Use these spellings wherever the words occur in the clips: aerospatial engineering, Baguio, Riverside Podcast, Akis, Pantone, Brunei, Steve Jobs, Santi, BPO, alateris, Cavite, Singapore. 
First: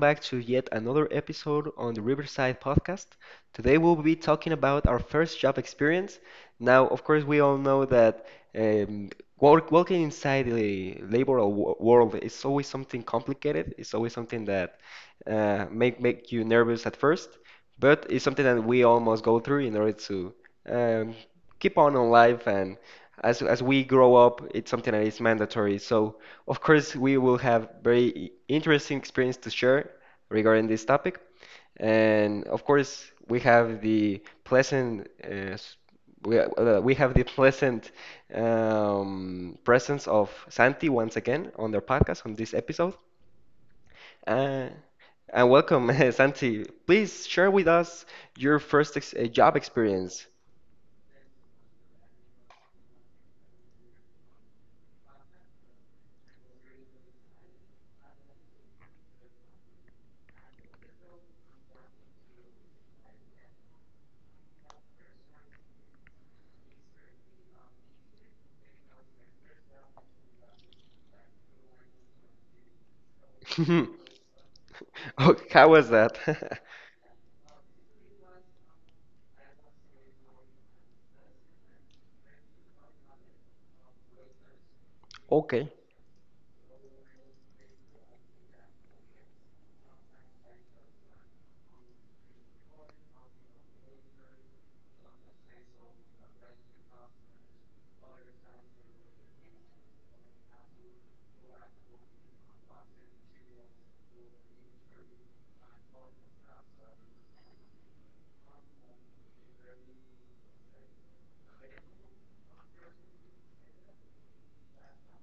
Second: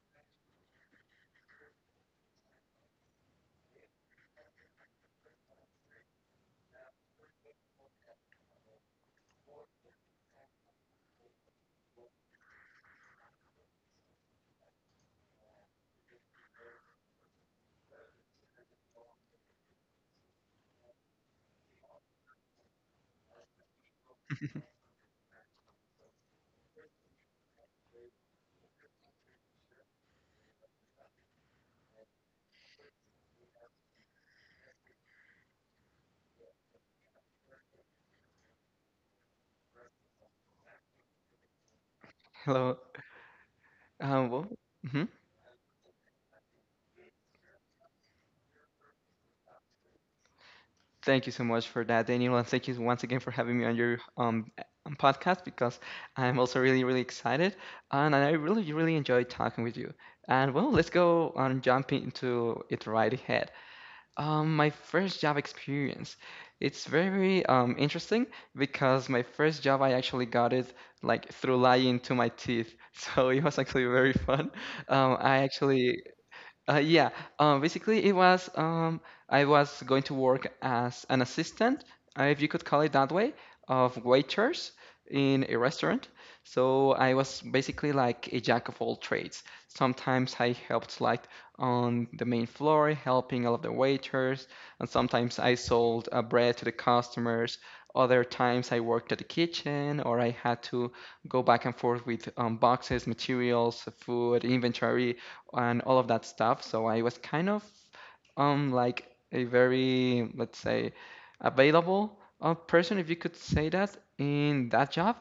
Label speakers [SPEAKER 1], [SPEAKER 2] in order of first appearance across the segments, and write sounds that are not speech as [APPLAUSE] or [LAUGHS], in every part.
[SPEAKER 1] back to yet another episode on the Riverside Podcast. Today, we'll be talking about our first job experience. Now, of course, we all know that um, work, working inside the labor world is always something complicated. It's always something that make you nervous at first, but it's something that we all must go through in order to um, keep on in life. And as we grow up, it's something that is mandatory. So. Of course, we will have very interesting experience to share regarding this topic. And of course, we have the pleasant we have the pleasant presence of Santi once again on their podcast on this
[SPEAKER 2] Hello.
[SPEAKER 1] episode.
[SPEAKER 2] Um, well,
[SPEAKER 1] Uh,
[SPEAKER 2] hmm
[SPEAKER 1] and welcome, [LAUGHS] Santi. Please share with us your first ex job experience. [LAUGHS]
[SPEAKER 2] Thank you so much for that, Daniel, and thank you once again for having me on your podcast because I'm also really excited, and I really enjoyed talking with you. And well, let's go on jumping into it right ahead. My first job experience. It's very interesting because my first job I actually got it like through lying to my teeth, [LAUGHS] so it was actually very fun. Um,
[SPEAKER 1] Oh,
[SPEAKER 2] I
[SPEAKER 1] how was
[SPEAKER 2] actually
[SPEAKER 1] that?
[SPEAKER 2] Uh,
[SPEAKER 1] [LAUGHS]
[SPEAKER 2] yeah, Basically it was, I was going to work as an assistant, if you could call it that way, of waiters in a
[SPEAKER 1] Okay,
[SPEAKER 2] restaurant. So I was basically like a jack of all trades. Sometimes I helped like on the main floor, helping all of the waiters, and sometimes I sold bread to the customers. Other times I worked at the kitchen, or I had to go back and forth with boxes, materials, food, inventory, and all of that stuff. So I was kind of like a, very let's say, available person, if you could say that, in that job.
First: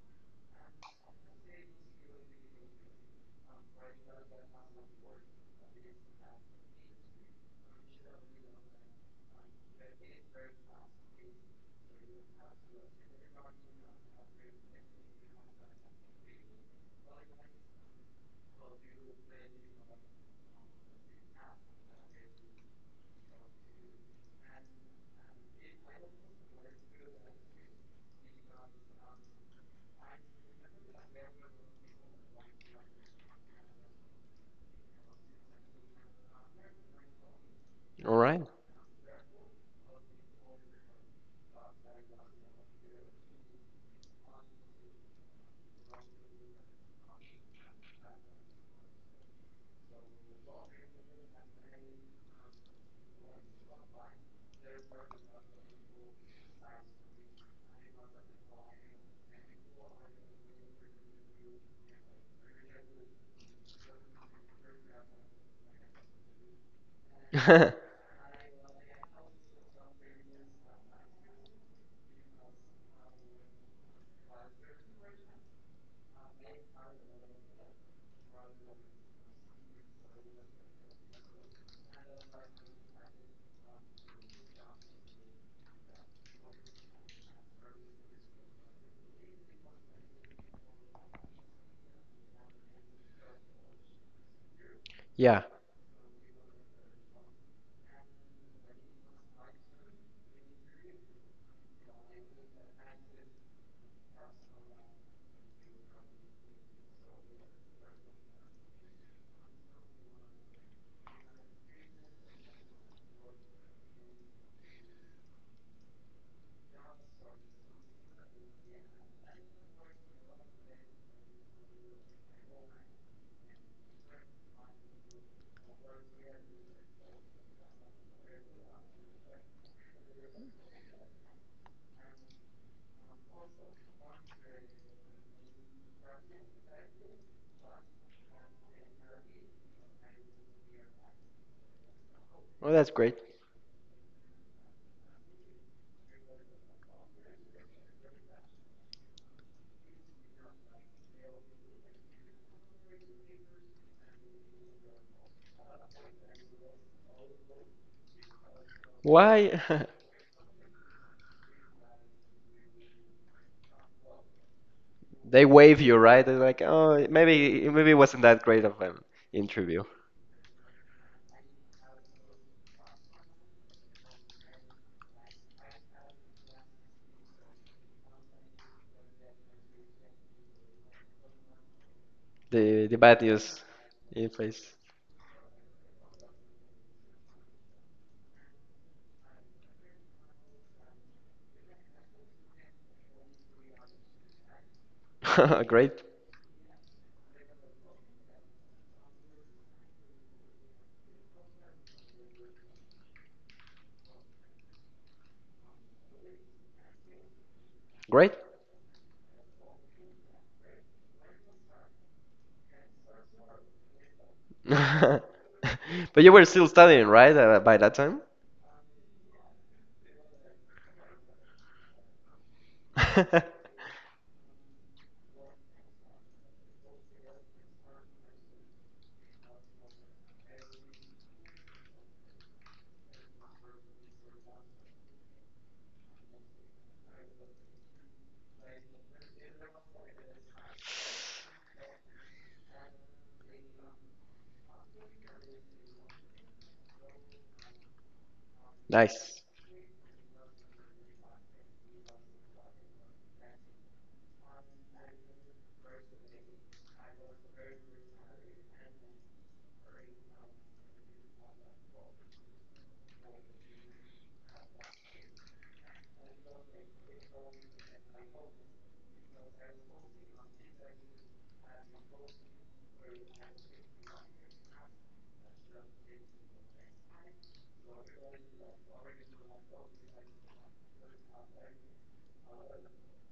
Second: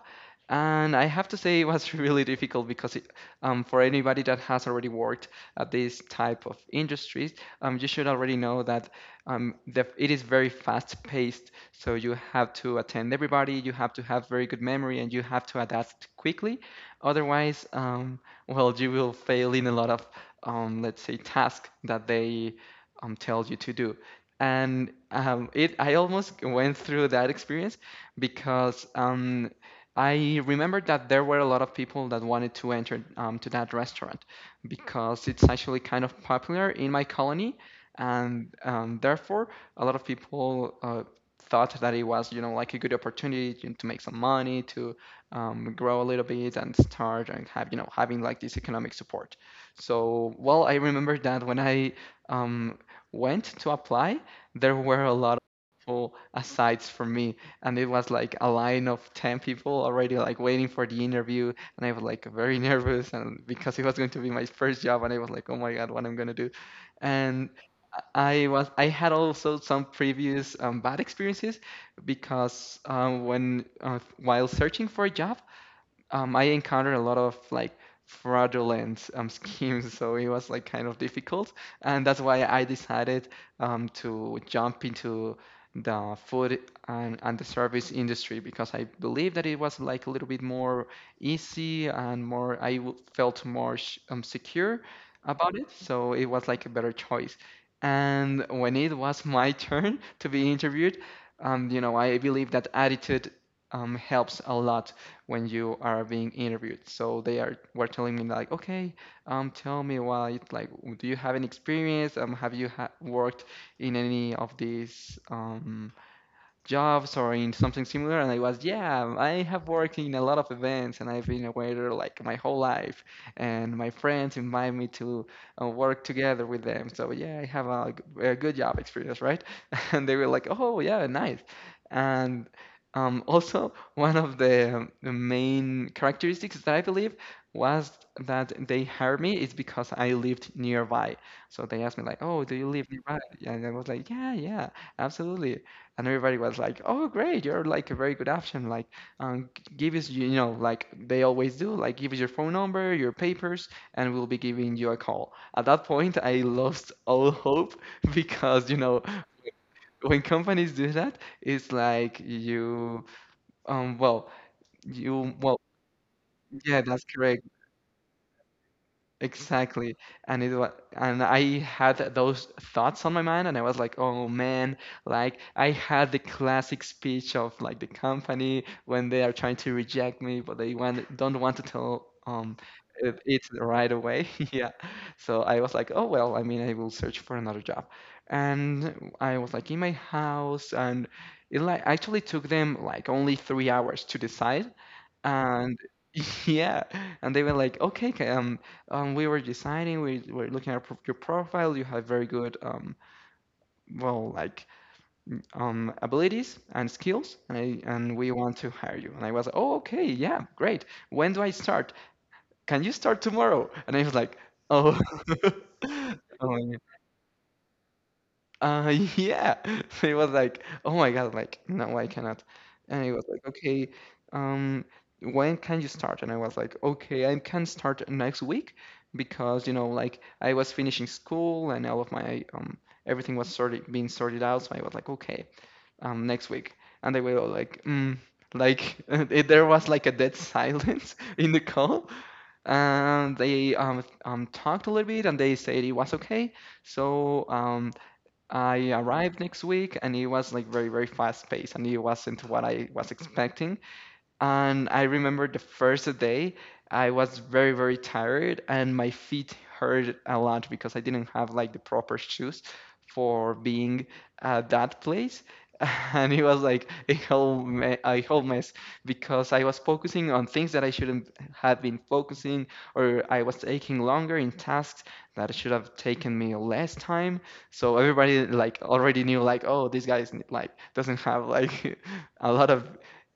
[SPEAKER 2] And I have to say it was [LAUGHS] really difficult because for anybody that has already worked at this type of industries, you should already know that, it is very fast paced, so you have to attend everybody, you have to have very good memory, and you have to adapt quickly. Otherwise, well, you will fail in a lot of, let's say, tasks that they, tells you to do. And I almost went through that experience because, I remember that there were a lot of people that wanted to enter to that restaurant because it's actually kind of popular in my colony,
[SPEAKER 1] all right.
[SPEAKER 2] and therefore a lot of people thought that it was, you know, like a good opportunity to make some money, to, grow a little bit and start and have, you know, having like this economic support. So, well, I remember that when I um, went to apply, there were a lot of people aside from me, and it was like a line of 10 people already like waiting for the interview, and I was like very [LAUGHS] nervous, and because it was going to be my first job, and I was like, oh my God, what I'm gonna do. And
[SPEAKER 1] [LAUGHS]
[SPEAKER 2] I had also some previous bad experiences because, when while searching for a job, I encountered a lot of like fraudulent [LAUGHS] schemes, so it was like kind of difficult, and that's why I decided, to jump into the food and, the service industry because I believe that it was like a little bit more easy and more felt more secure
[SPEAKER 1] Yeah,
[SPEAKER 2] about it, so it was like a better choice. And when it was [LAUGHS] my turn to be interviewed, you know, I believe that attitude helps a lot when you are being interviewed. So they are were telling me like, okay, tell me why, like, do you have any experience? Have you ha worked in any of these jobs or in something similar? And I was, yeah, I have worked in a lot of events and I've been a waiter like my whole life. And my friends invite me to work together with them. So yeah, I have a good job experience, right? [LAUGHS] And they were like, oh, yeah, nice. And, also, the main characteristics that I believe was that they hired me is because I lived nearby. So they asked me like, "Oh, do you
[SPEAKER 1] well,
[SPEAKER 2] live
[SPEAKER 1] that's
[SPEAKER 2] nearby?"
[SPEAKER 1] great.
[SPEAKER 2] And I was like, "Yeah, yeah, absolutely." And everybody was like, "Oh, great! You're like a very good option. Like, um, give us, you know, like they always do. Like, give us your phone number, your papers, and we'll be giving you a call." At that point, I lost all hope [LAUGHS] because, you know,
[SPEAKER 1] Why? [LAUGHS]
[SPEAKER 2] when companies do that, it's like um, well,
[SPEAKER 1] They
[SPEAKER 2] well,
[SPEAKER 1] wave you, right? They're like,
[SPEAKER 2] yeah, that's
[SPEAKER 1] oh,
[SPEAKER 2] correct.
[SPEAKER 1] maybe it wasn't that great of an interview.
[SPEAKER 2] Exactly. And it was, and I had those thoughts on my mind, and I was like, oh man, like I had the classic speech of like the company when they are trying to reject me, but they want don't want to tell
[SPEAKER 1] The bad
[SPEAKER 2] it
[SPEAKER 1] news
[SPEAKER 2] right away.
[SPEAKER 1] in
[SPEAKER 2] [LAUGHS] Yeah.
[SPEAKER 1] place.
[SPEAKER 2] So I was like, oh well, I mean, I will search for another job. And I was like in my house, and it like actually took them like only 3 hours to decide,
[SPEAKER 1] [LAUGHS]
[SPEAKER 2] and
[SPEAKER 1] Great,
[SPEAKER 2] [LAUGHS] yeah, and they were like, okay, we were deciding, we were looking at your profile. You have very good, well, like, abilities and skills, and we
[SPEAKER 1] great.
[SPEAKER 2] want to hire you. And I was like, oh, okay, yeah, great. When do I start? Can you start tomorrow? And I was like, oh,
[SPEAKER 1] [LAUGHS]
[SPEAKER 2] [LAUGHS]
[SPEAKER 1] But
[SPEAKER 2] oh
[SPEAKER 1] you were still
[SPEAKER 2] my
[SPEAKER 1] studying, right, by that time?
[SPEAKER 2] [LAUGHS] Yeah. [LAUGHS] So he was like, "Oh my God, like, no, I cannot." And he was like,
[SPEAKER 1] [LAUGHS]
[SPEAKER 2] "Okay, um, when can you start?" And I was like, "Okay, I can start next week because, you know, like I was finishing school and all of my everything was sorted being sorted out, so I was like, okay, next week." And they were all like, mm, like [LAUGHS] there was like a dead silence [LAUGHS] in the call. And they talked a little bit and they said it was okay. So um. I arrived
[SPEAKER 1] Nice.
[SPEAKER 2] next week and it was like very, very fast paced, and it wasn't what I was expecting. And I remember the first day, I was very, very tired and my feet hurt a lot because I didn't have like the proper shoes for being at that place. [LAUGHS] And it was like a a whole mess because I was focusing on things that I shouldn't have been focusing, or I was taking longer in tasks that should have taken me less time. So everybody like already knew like, oh, this guy is like doesn't have like [LAUGHS] a lot of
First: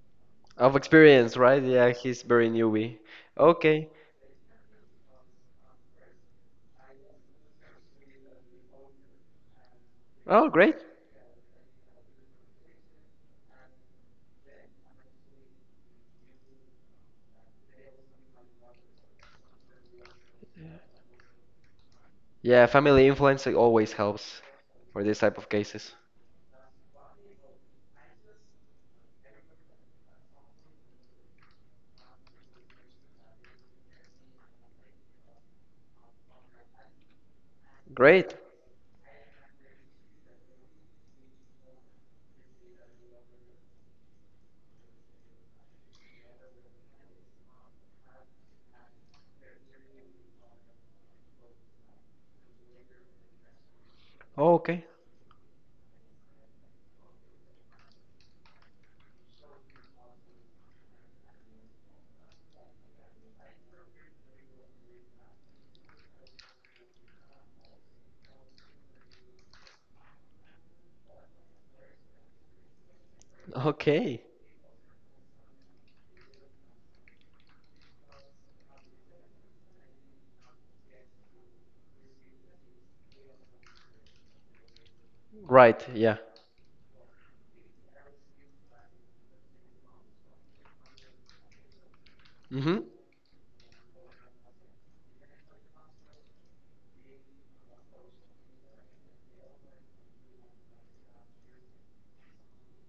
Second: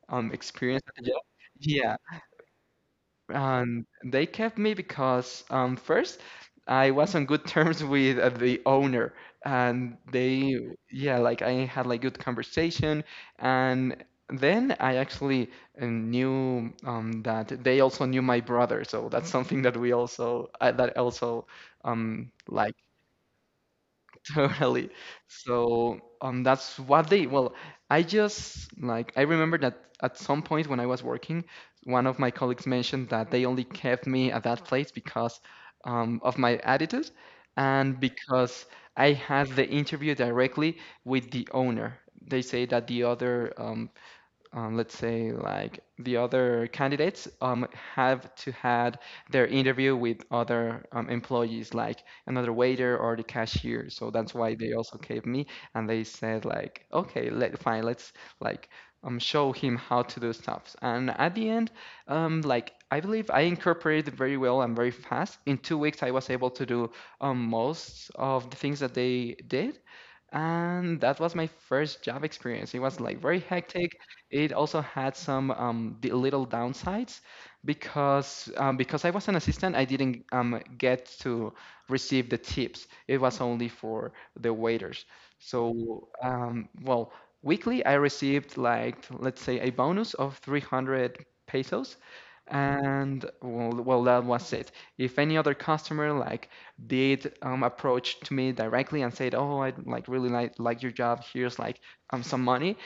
[SPEAKER 1] Of
[SPEAKER 2] experience at the job.
[SPEAKER 1] experience, right? Yeah,
[SPEAKER 2] Yeah,
[SPEAKER 1] he's very newbie.
[SPEAKER 2] and
[SPEAKER 1] Okay.
[SPEAKER 2] they kept me because first I was on good terms with the owner, and
[SPEAKER 1] Oh,
[SPEAKER 2] they
[SPEAKER 1] great.
[SPEAKER 2] yeah, like I had like good conversation, and then I actually knew that they also knew my brother, so that's something that we also I that also um
[SPEAKER 1] Yeah,
[SPEAKER 2] like
[SPEAKER 1] family influence always
[SPEAKER 2] [LAUGHS]
[SPEAKER 1] helps
[SPEAKER 2] totally.
[SPEAKER 1] for this type of cases.
[SPEAKER 2] So, that's what they. Well, I just like I remember that at some point when I was working, one of my colleagues mentioned that they only kept me at that place because, of my attitude, and
[SPEAKER 1] Great.
[SPEAKER 2] because I had the interview directly with the owner. They say that the other, let's say, like, the other candidates have to had their interview with other employees, like another waiter or the cashier, so that's
[SPEAKER 1] Oh,
[SPEAKER 2] why they
[SPEAKER 1] okay.
[SPEAKER 2] also gave me, and they said like, okay, let fine, let's like, show him how to do stuff. And at the end, like I believe I incorporated very well and very fast. In 2 weeks I was able to do most of the things that they did, and that was my first job experience. It was like very hectic.
[SPEAKER 1] Okay.
[SPEAKER 2] It also had some the little downsides because, because I was an assistant, I didn't get to receive the tips. It was only for the waiters.
[SPEAKER 1] Right.
[SPEAKER 2] So,
[SPEAKER 1] Yeah.
[SPEAKER 2] well, weekly I received like, let's say, a bonus of 300 pesos.
[SPEAKER 1] Mm-hmm.
[SPEAKER 2] And well, well, that was it. If any other customer like did approach to me directly and said, "Oh, I like really like your job. Here's like some money,"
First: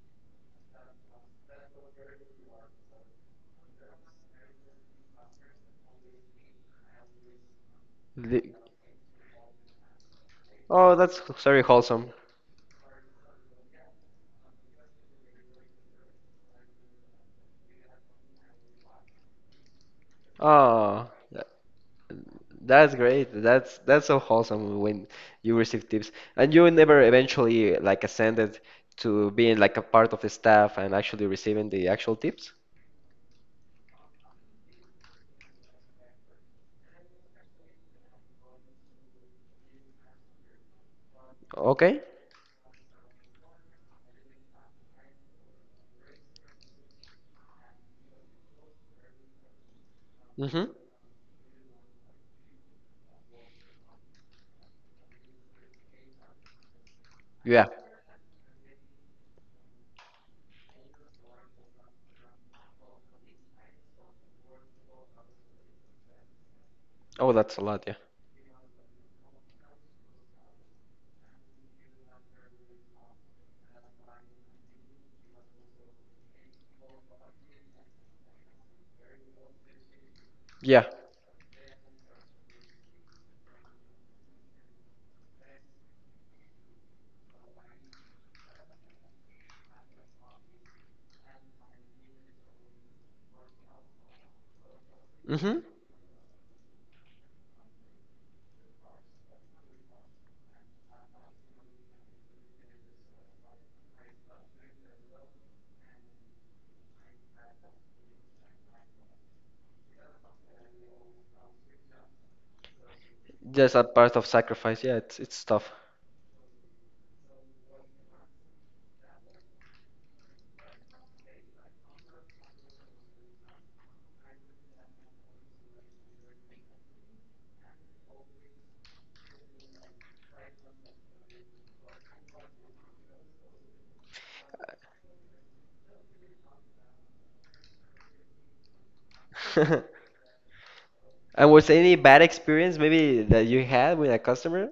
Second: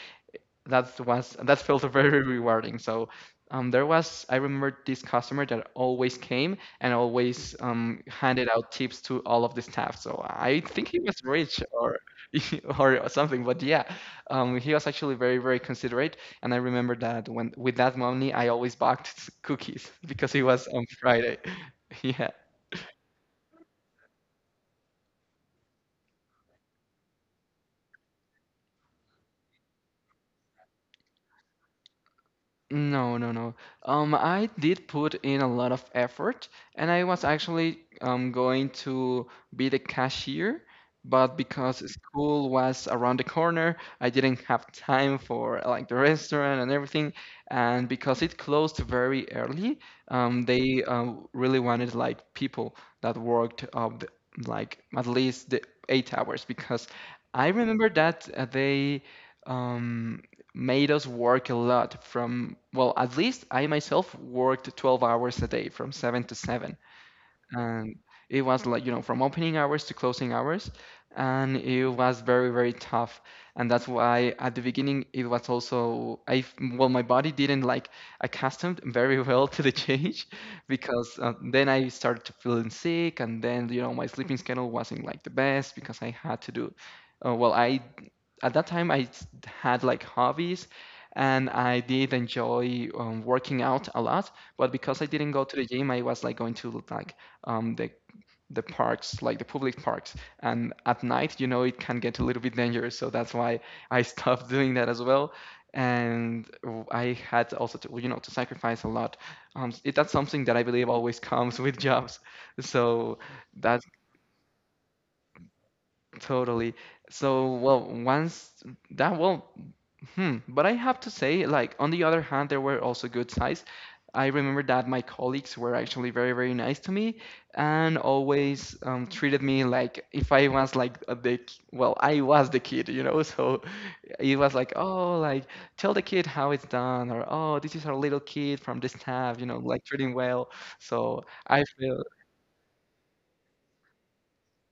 [SPEAKER 2] that felt very rewarding. So, there was I remember this customer that always came and always handed
[SPEAKER 1] The,
[SPEAKER 2] out tips to all of the staff. So I think
[SPEAKER 1] oh,
[SPEAKER 2] he was
[SPEAKER 1] that's
[SPEAKER 2] rich
[SPEAKER 1] very
[SPEAKER 2] or
[SPEAKER 1] wholesome.
[SPEAKER 2] [LAUGHS] or something. But yeah, he was actually very very considerate. And I remember that when with that money I always bought [LAUGHS] cookies because it was on
[SPEAKER 1] Oh,
[SPEAKER 2] Friday.
[SPEAKER 1] tha-
[SPEAKER 2] [LAUGHS] Yeah.
[SPEAKER 1] that's great. That's so wholesome when you receive tips. And you never eventually like ascended to being like a part of the staff and actually receiving the actual tips?
[SPEAKER 2] No, no, no. I did put in a lot of effort, and I was actually going to be the cashier, but because
[SPEAKER 1] Okay.
[SPEAKER 2] school was around the corner, I didn't have time for like the restaurant and everything, and because it closed very early, um,
[SPEAKER 1] Mm-hmm.
[SPEAKER 2] they um, really wanted like people that worked up like at least the 8 hours because I
[SPEAKER 1] Yeah.
[SPEAKER 2] remember that they. Um, Made us work a lot from, well, at least I myself worked 12 hours a day from 7 to 7,
[SPEAKER 1] Oh, that's a lot, yeah.
[SPEAKER 2] and it was, like you know, from opening hours to closing hours, and it was very tough. And that's why at the beginning it was also I f- well my body didn't like accustomed very [LAUGHS] well to the change [LAUGHS]
[SPEAKER 1] Yeah.
[SPEAKER 2] because then I started to feeling sick. And then, you know, my sleeping schedule wasn't like the best because I had to do well, I at that time had like hobbies, and I did enjoy working out a lot. But because I didn't go to
[SPEAKER 1] Mm-hmm.
[SPEAKER 2] the gym, I was like going to like um, the the parks, like the public parks. And at night, you know, it can get a little bit dangerous. So that's why I [LAUGHS] stopped doing that as well. And I had also to, you know, to sacrifice a lot. That's something that I believe always comes [LAUGHS] with jobs. So
[SPEAKER 1] Just
[SPEAKER 2] that's
[SPEAKER 1] that part of sacrifice. Yeah, it's tough.
[SPEAKER 2] totally. So, well, once that, well, Hmm. But I have to say, like, on the other hand, there were also good sides. I remember that my colleagues were actually very, very nice to me, and always treated me like if I was like a big, well, I was the kid, you know? [LAUGHS] So it was like, oh, like, tell the kid how it's done, or oh, this is our little kid from the staff, you know, like treating
[SPEAKER 1] [LAUGHS]
[SPEAKER 2] well. So
[SPEAKER 1] And
[SPEAKER 2] I
[SPEAKER 1] was any
[SPEAKER 2] feel,
[SPEAKER 1] bad experience maybe that you had with a customer?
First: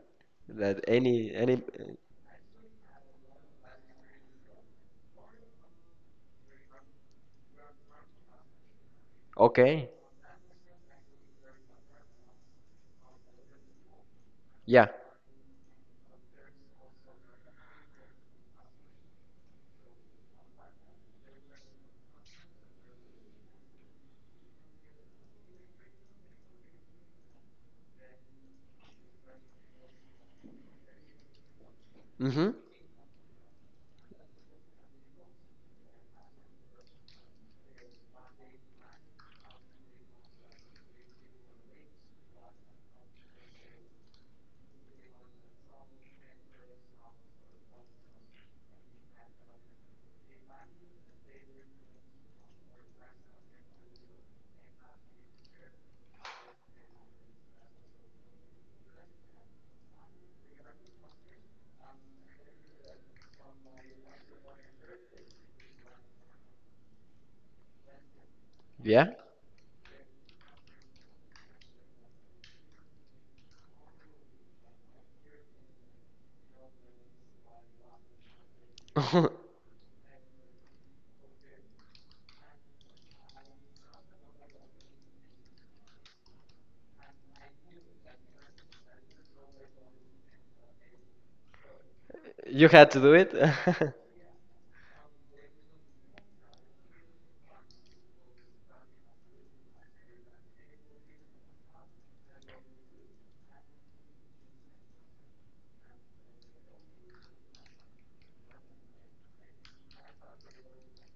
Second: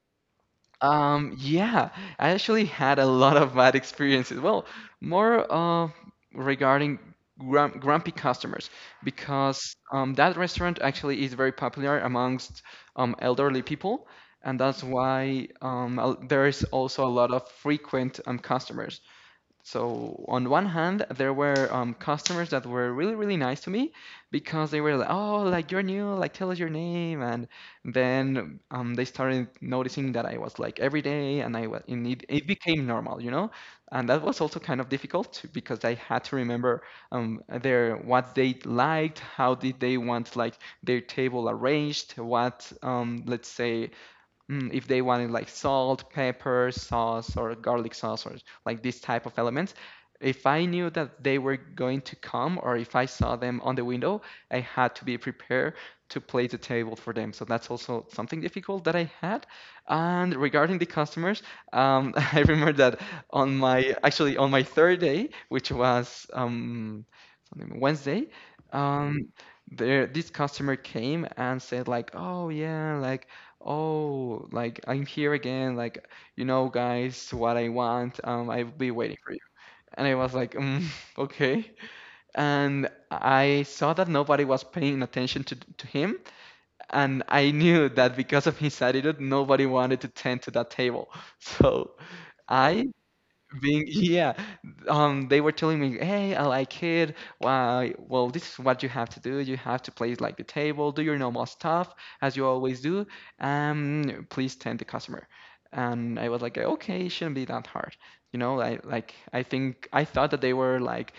[SPEAKER 1] That any
[SPEAKER 2] Yeah, I actually had a lot of bad experiences. Well, more regarding grump grumpy customers, because
[SPEAKER 1] okay.
[SPEAKER 2] that restaurant actually is very popular amongst elderly people, and that's
[SPEAKER 1] Yeah.
[SPEAKER 2] why there is also a lot of frequent customers. So on one hand, there were customers that were really, really nice to me because they were like, "Oh, like you're new, like tell us your name." And then they started noticing that I was like every day, and and it
[SPEAKER 1] Hmm.
[SPEAKER 2] became normal, you know. And that was also kind of difficult to- because I had to remember their what they liked, how did they want like their table arranged, what let's say, if they wanted like salt, pepper, sauce, or garlic sauce, or like this type of elements, if I knew that they were going to come, or if I saw them on the window, I had to be prepared to place the table for them. So that's also something difficult that I had. And regarding the customers, [LAUGHS] I remember that on my actually, on my third day, which was Wednesday,
[SPEAKER 1] Yeah.
[SPEAKER 2] um, there this customer came and said like, "Oh yeah, like Oh, like I'm here again, like you know, guys, what I want. I'll be waiting for you.
[SPEAKER 1] [LAUGHS]
[SPEAKER 2] And I was like, mm, [LAUGHS] okay. And I saw that nobody was paying attention to him, and I knew that because of his attitude, nobody wanted to tend to that table. [LAUGHS] So
[SPEAKER 1] You
[SPEAKER 2] I
[SPEAKER 1] had to do it?
[SPEAKER 2] being [LAUGHS]
[SPEAKER 1] [LAUGHS]
[SPEAKER 2] yeah, they were telling me, "Hey, I like it. Why? Well, this is what you have to do. You have to place like the table, do your normal stuff as you always do. Please tend the customer." And I was like, "Okay, it shouldn't be that hard." You know, I think I thought that they were like,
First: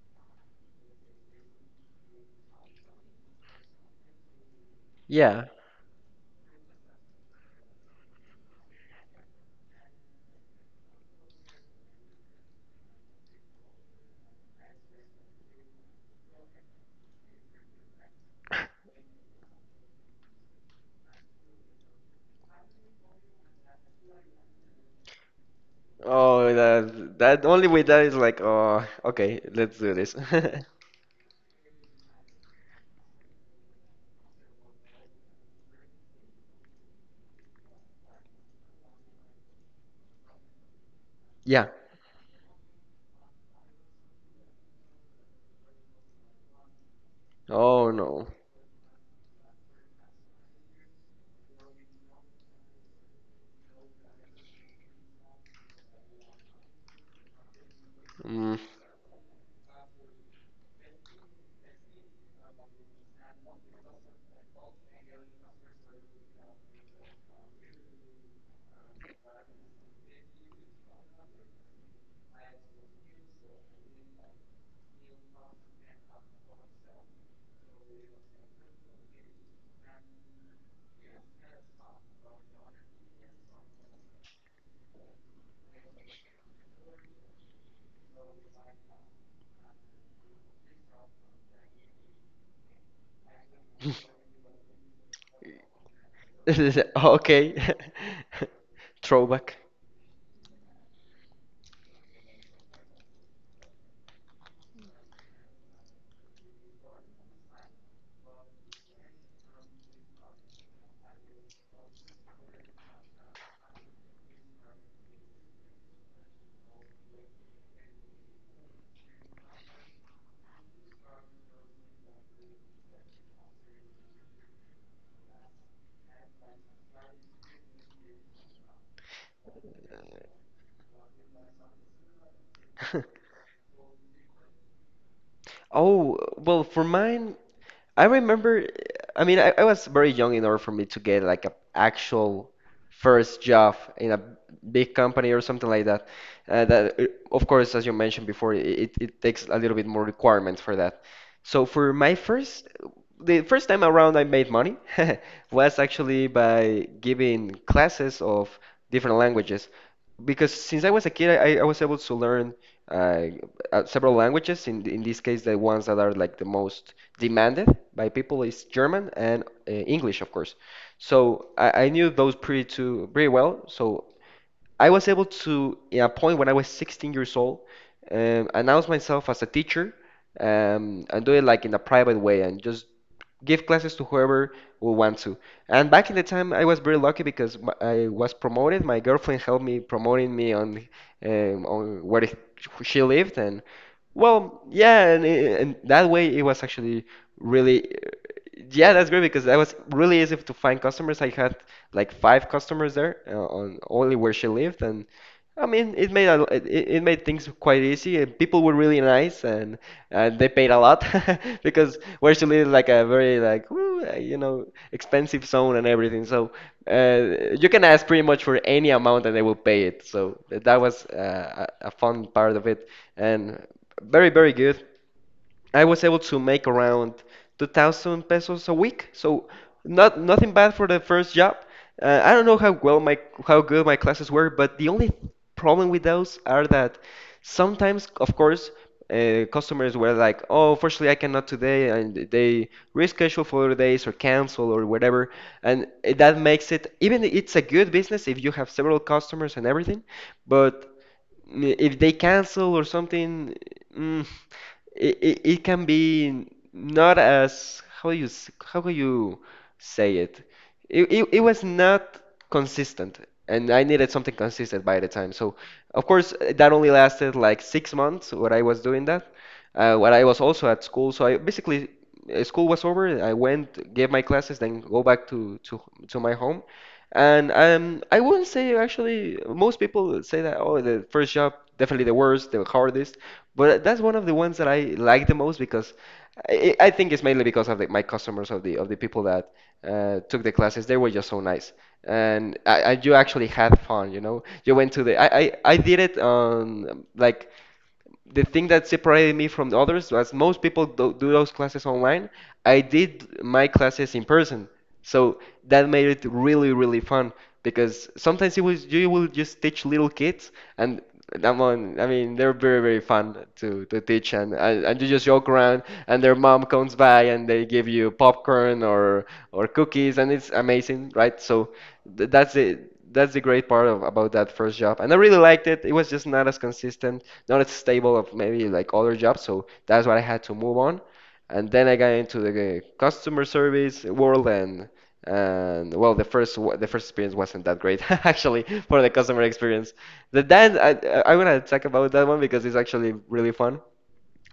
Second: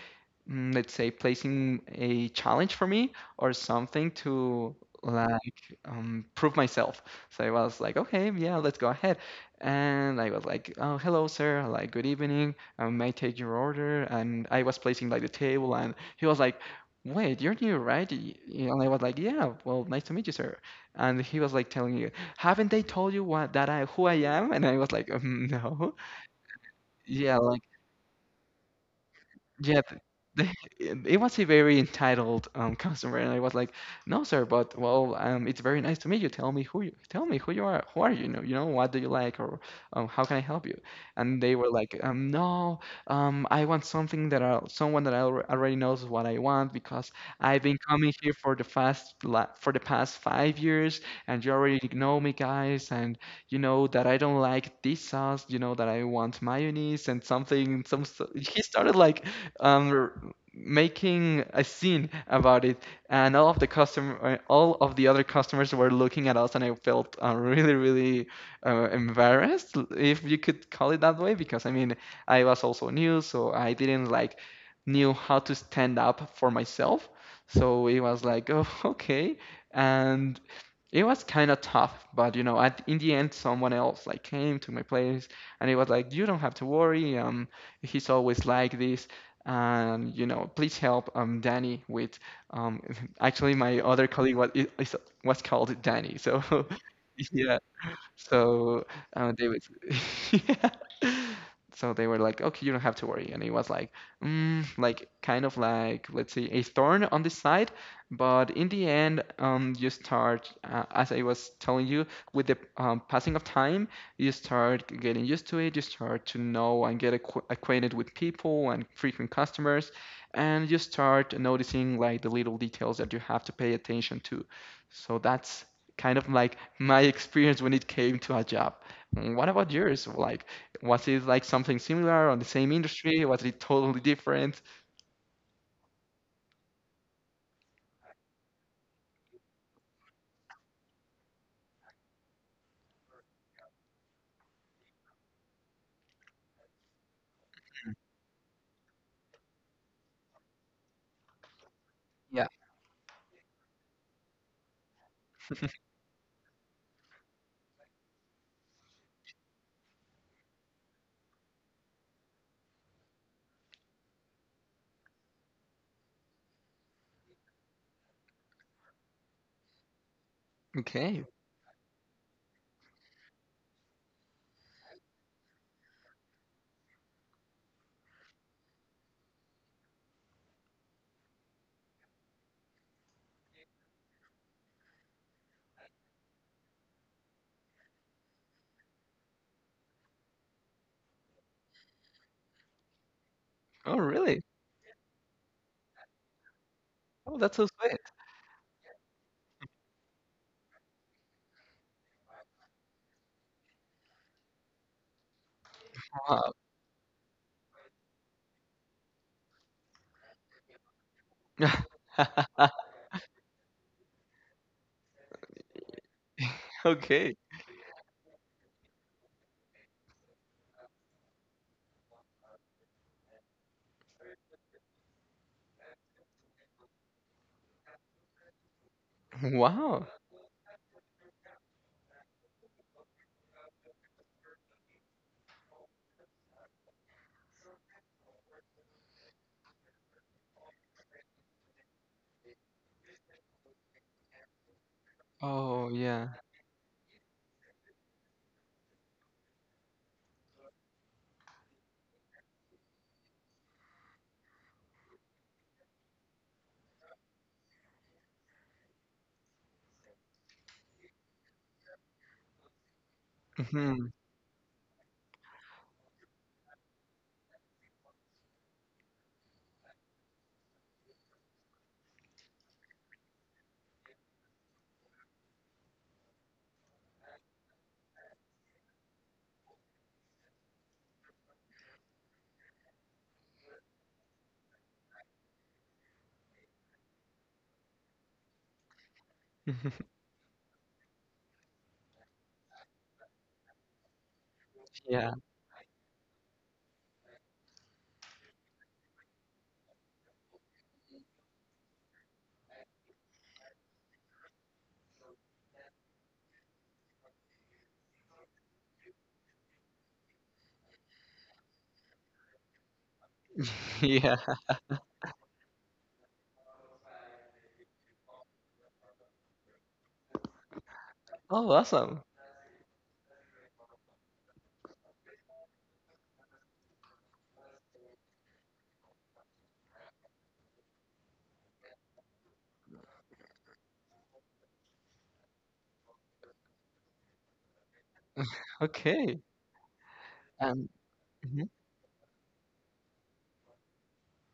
[SPEAKER 2] mm, let's say, placing a challenge for me or something to
[SPEAKER 1] Yeah.
[SPEAKER 2] like prove myself. So I was like, "Okay, yeah, let's go ahead." And I was like, oh, hello, sir. Like, good evening. I may I take your order. And I was placing like the table, and he was like, wait, you're new, right? And I was like, yeah. Well, nice to meet you, sir. And he was like telling you, haven't they told you what that I who I am? And I was like, [LAUGHS] no.
[SPEAKER 1] Oh, that
[SPEAKER 2] Yeah,
[SPEAKER 1] that
[SPEAKER 2] like
[SPEAKER 1] only way that is like, oh, okay, let's
[SPEAKER 2] yeah,
[SPEAKER 1] do this. [LAUGHS]
[SPEAKER 2] [LAUGHS] they, it was a very entitled customer, and I was like, "No, sir, but well, it's very nice to meet you. Tell me who you are. Who are you? You know what do you like, or how can I help you?" And they
[SPEAKER 1] Yeah.
[SPEAKER 2] were like, "No, I want something that I someone that I already knows what I want because I've been
[SPEAKER 1] Oh
[SPEAKER 2] coming
[SPEAKER 1] no.
[SPEAKER 2] here for for the past 5 years, and you already know me, guys, and you know that I don't like this sauce. You know that I want mayonnaise and something. Some s-
[SPEAKER 1] Mm.
[SPEAKER 2] he started like." um, Making a scene about it, and all of the other customers were looking at us, and I felt really, really embarrassed, if you could call it that way, because I mean, I was also new, so I didn't like knew how to stand up for myself. So it was like, [LAUGHS] oh, okay. And it was kind of tough, but you know, in the end, someone else like came to my place and it was like, you don't have to worry. He's always like this, and you know, please help Danny with um. [LAUGHS] Actually, my other
[SPEAKER 1] [LAUGHS]
[SPEAKER 2] colleague was was called Danny, so [LAUGHS] yeah,
[SPEAKER 1] Okay. [LAUGHS]
[SPEAKER 2] so they
[SPEAKER 1] Throwback.
[SPEAKER 2] was, [LAUGHS] yeah. So they were like, okay, you don't have to worry. And it was like, mm, like kind of like, let's say, a thorn on the side. But in the end, you start, as I was telling you, with the passing of time, you start getting used to it. You start to know and get acquainted with people and frequent customers, and you start noticing like the little details that you have to pay attention to. So that's kind of like my experience when it came to a job. Mm, what about yours? Like, was it like something similar on the same industry?
[SPEAKER 1] [LAUGHS]
[SPEAKER 2] Was it totally different?
[SPEAKER 1] Oh, well, for mine, I remember, I mean, I was very young in order for me to get like a actual first job in a big company or something like that. Uh, that, uh, of course, as you mentioned before, it, it takes a little bit more requirements for that. So for my
[SPEAKER 2] Yeah.
[SPEAKER 1] first, the first time around I made money [LAUGHS] was actually by giving classes of different languages. Because since I was a kid, I was able to learn uh, several languages. In this case, the ones that are like the most demanded by people is German and English, of course.
[SPEAKER 2] Okay.
[SPEAKER 1] So I knew those pretty well. So I was able to, at a point when I was 16 years old, announce myself as a teacher and do it like in a private way and just give classes to whoever will want to. And back in the time, I was very lucky because I was promoted. My girlfriend helped me promoting me on um, on where it- she lived, and
[SPEAKER 2] Oh, really?
[SPEAKER 1] well, yeah, and that way it was actually
[SPEAKER 2] Oh, that's so
[SPEAKER 1] really.
[SPEAKER 2] sweet.
[SPEAKER 1] Yeah, that's great because that was really easy to find customers. I had like five customers there on only where she lived, and I mean, it made a,
[SPEAKER 2] Wow.
[SPEAKER 1] it made things quite easy. And people were really nice, and they paid a lot [LAUGHS] because where she lives is like
[SPEAKER 2] [LAUGHS]
[SPEAKER 1] a very like ooh, you know expensive zone and everything. So
[SPEAKER 2] Okay.
[SPEAKER 1] you can ask pretty much for any amount, and they will pay it. So that was a fun part of it, and very very good. I was able to make around 2,000 pesos a week, so
[SPEAKER 2] Wow.
[SPEAKER 1] not nothing bad for the first job. I don't know how well my how good my classes were, but the only problem with those are that sometimes, of course, customers were like, "Oh, unfortunately, I cannot today," and they reschedule for other days or cancel or whatever, and
[SPEAKER 2] Oh, yeah.
[SPEAKER 1] that makes it even it's a good business if you have several customers and everything, but if they cancel or something, mm, it, it, it can be not as how you how can you say it? It was not consistent, and I
[SPEAKER 2] Hmm.
[SPEAKER 1] needed something consistent by the time. So of course that only lasted like 6 months when I was doing that, when I was also at school. So I basically school was over, I went, gave my classes, then go back to to my home. And I wouldn't say actually, most people say that, oh, the first job definitely the worst, the hardest, but that's one of the ones that I like the most because I think it's mainly because of the, my customers, of the people that
[SPEAKER 2] [LAUGHS]
[SPEAKER 1] took the classes. They were just so nice, and I you actually had fun, you know. You went to the I
[SPEAKER 2] Yeah.
[SPEAKER 1] I, I did it on like the thing that separated me from the others was most people do those classes online. I did my classes in person, so that made it really, really fun because sometimes it was you will just teach little kids, and that one, I mean, they're very, very fun to
[SPEAKER 2] [LAUGHS]
[SPEAKER 1] teach,
[SPEAKER 2] Yeah.
[SPEAKER 1] and you just joke around, and their mom comes by and they give you popcorn or cookies, and it's amazing, right? So
[SPEAKER 2] Oh, awesome.
[SPEAKER 1] th that's the great part of, about that first job. And I really liked it. It was just not as consistent, not as stable of maybe like other jobs. So that's why I had to move on. And then I got into the customer service world and well, the the first experience wasn't that great [LAUGHS] actually for the
[SPEAKER 2] Okay.
[SPEAKER 1] customer experience. Then
[SPEAKER 2] Um,
[SPEAKER 1] I wanna
[SPEAKER 2] mhm.
[SPEAKER 1] talk about that one because it's actually really fun.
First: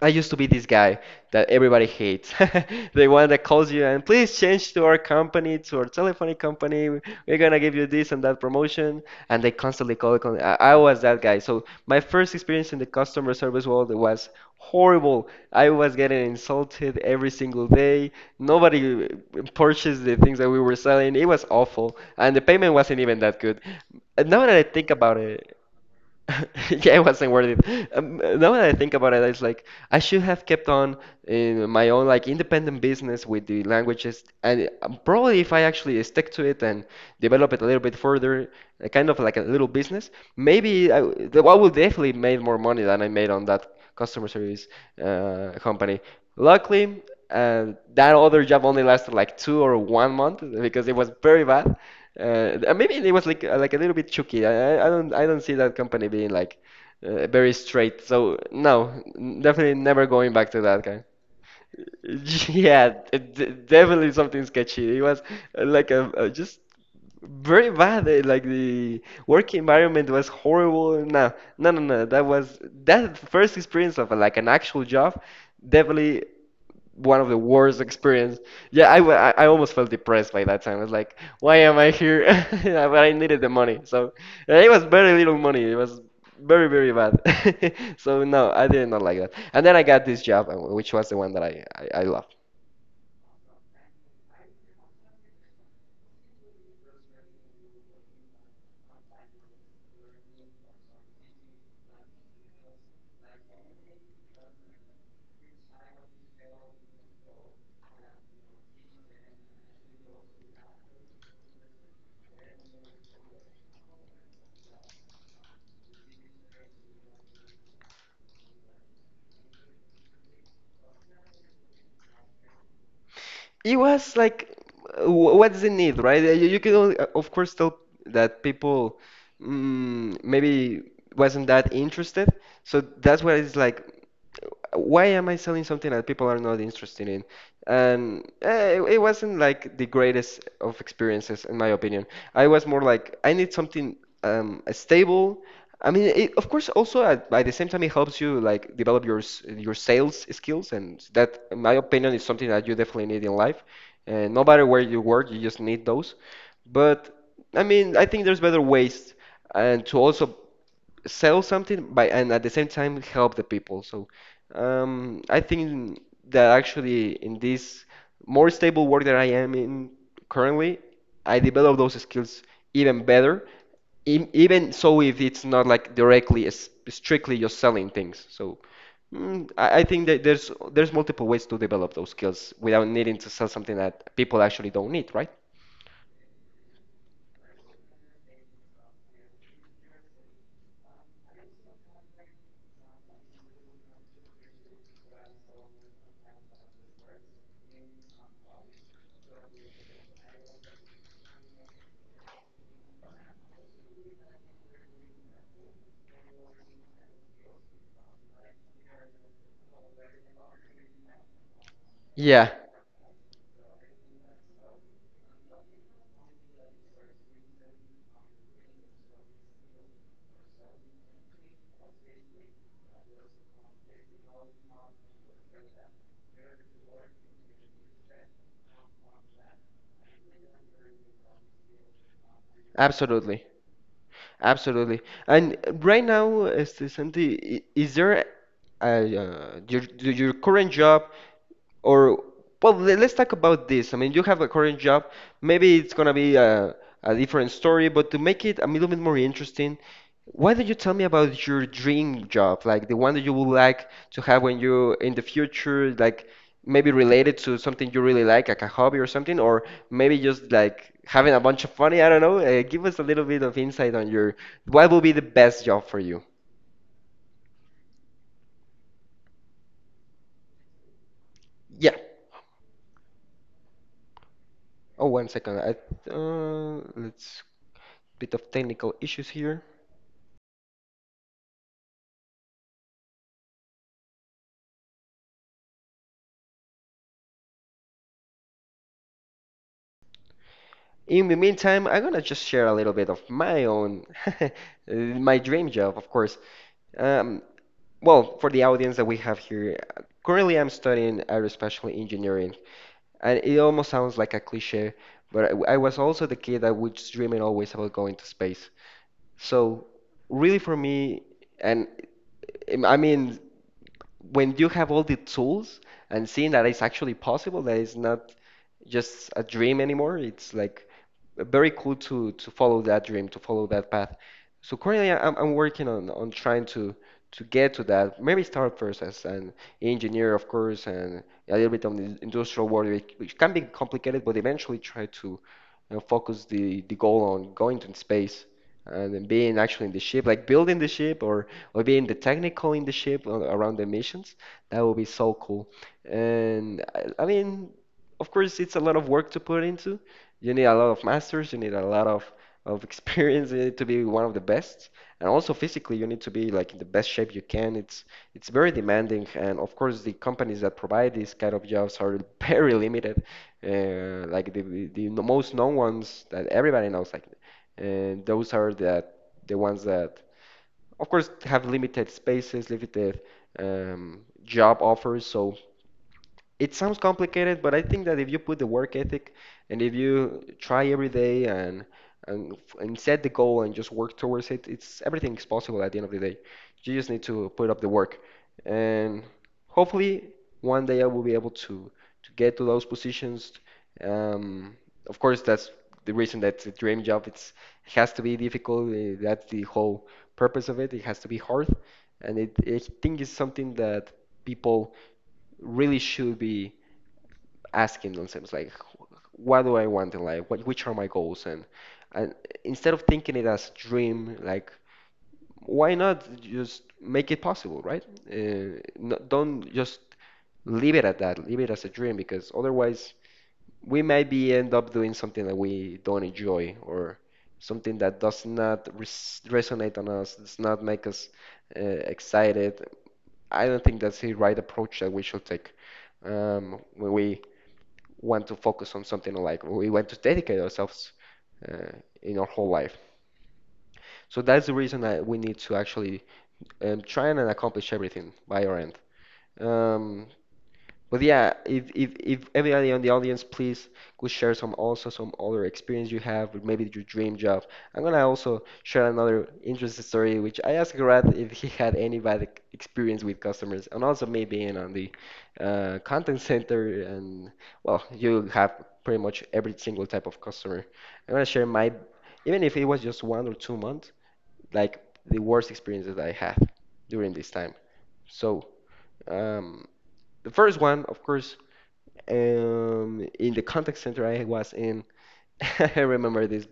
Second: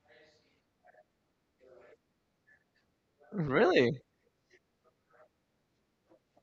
[SPEAKER 1] I used to be this guy that everybody hates. [LAUGHS] The one that calls you
[SPEAKER 2] Really?
[SPEAKER 1] and please change to our company, to our telephony company. We're gonna give you this and that promotion, and they constantly call. I was that guy. So my first experience in the customer service world was horrible. I was getting insulted every single day. Nobody purchased the things that we were selling. It was awful, and the payment wasn't even that good. And now that I think about it, [LAUGHS] yeah, it wasn't worth it. Now that I think about it, it's like I should have kept on in my own like independent business with the languages, and probably if I actually stick to it and develop it a little bit further, kind of like a little business, maybe I would definitely made more money than I made on that customer service company. Luckily, uh, that other job only lasted like 2 or 1 month because it was very bad. And maybe it was like a little bit chooky. I don't I don't see that company being like very straight. So no, definitely never going back to that kind. [LAUGHS] Yeah, definitely something sketchy. It was like a just very bad. Like the work environment was horrible. No, no, no, no. That was that first experience of like an actual job. Definitely one of the worst experience. Yeah, I, wa- I almost felt depressed by that time. I was like, why am I here? [LAUGHS] Yeah, but I needed the money. So and it was very little money. It was very, very bad. [LAUGHS] So no, I did not like that. And then I got this job, which was the one that I love. It was like, what's the need, right? You, you can, only, of course, tell that people maybe wasn't that interested. So that's where it's like. Why am I selling something that people are not interested in? And it, it wasn't like the greatest of experiences, in my opinion. I was more like, I need something stable. I mean, it, of course, also at, by the same time, it helps you like develop your your sales skills, and that, in my opinion, is something that you definitely need in life. And no matter where you work, you just need those. But I mean, I think there's better ways, and to also sell something by and at the same time help the people. So I think that actually in this more stable work that I am in currently, I develop those skills even better even so if it's not like directly as strictly just selling things. So I think that there's multiple ways to develop those skills without needing to sell something that people actually don't need, right? Yeah, absolutely, absolutely. And right now, este, Santi is there a, your, do your current job? Or, let's talk about this. I mean, you have a current job. Maybe it's gonna be a different story, but to make it a little bit more interesting, why don't you tell me about your dream job, like the one that you would like to have when you in the future, like maybe related to something you really like a hobby or something, or maybe just like having a bunch of money. I don't know. Give us a little bit of insight on your what will be the best job for you. Yeah. Oh, one second. Let's bit of technical issues here. In the meantime, I'm gonna just share a little bit of my own, [LAUGHS] my dream job, of course. Um, well, for the audience that we have here, currently I'm studying aerospatial engineering, and it almost sounds like a cliche, but I was also the kid that was dreaming always about going to space. So, really, for me, and I mean, when you have all the tools and seeing that it's actually possible, that it's not just a dream anymore, it's like very cool to follow that dream, to follow that path. So currently, I- am I'm working on trying to get to that. Maybe start first as an engineer, of course, and a little bit on the industrial world, which can be complicated, but eventually try to, you know, focus the goal on going to space and being actually in the ship, like building the ship or being the technical in the ship or around the missions. That would be so cool. And I mean, of course, it's a lot of work to put into. You need a lot of masters, you need a lot of [LAUGHS] experience, you need to be one of the best, and also physically, you need to be like in the best shape you can. It's very demanding, and of course, the companies that provide these kind of jobs are [LAUGHS] very limited. Like the most known ones that everybody knows, like, and those are that the ones that of course have limited spaces, limited job offers. So it sounds complicated, but I think that if you put the work ethic and if you try every day and and set the goal and just work towards it, it's everything is possible at the end of the day. You just need to put up the work. And hopefully one day I will be able to get to those positions. Um, of course, that's the reason that's a dream job. It has to be difficult. That's the whole purpose of it. It has to be hard, and it I think it's something that people really should be asking themselves, like, what do I want in life? What, which are my goals? And instead of thinking it as dream, like, why not just make it possible, right? No, don't just leave it at that. Leave it as a dream because otherwise we might be end up doing something that we don't enjoy or something that does not resonate on us, does not make us excited. I don't think that's the right approach that we should take when we want to focus on something, like we want to dedicate ourselves uh, in our whole life. So that's the reason that we need to actually try and accomplish everything by our end. Um, but yeah, if everybody on the audience, please, could share some also some other experience you have with maybe your dream job. I'm gonna also share another interesting story, which I asked Grant if he had any bad experience with customers, and also me being on the content center, and well, you have pretty much every single type of customer. I'm gonna share my, even if it was just one or two months, like the worst experiences I had during this time. So, um, the first one, of course, in the contact center I was in, [LAUGHS] I remember this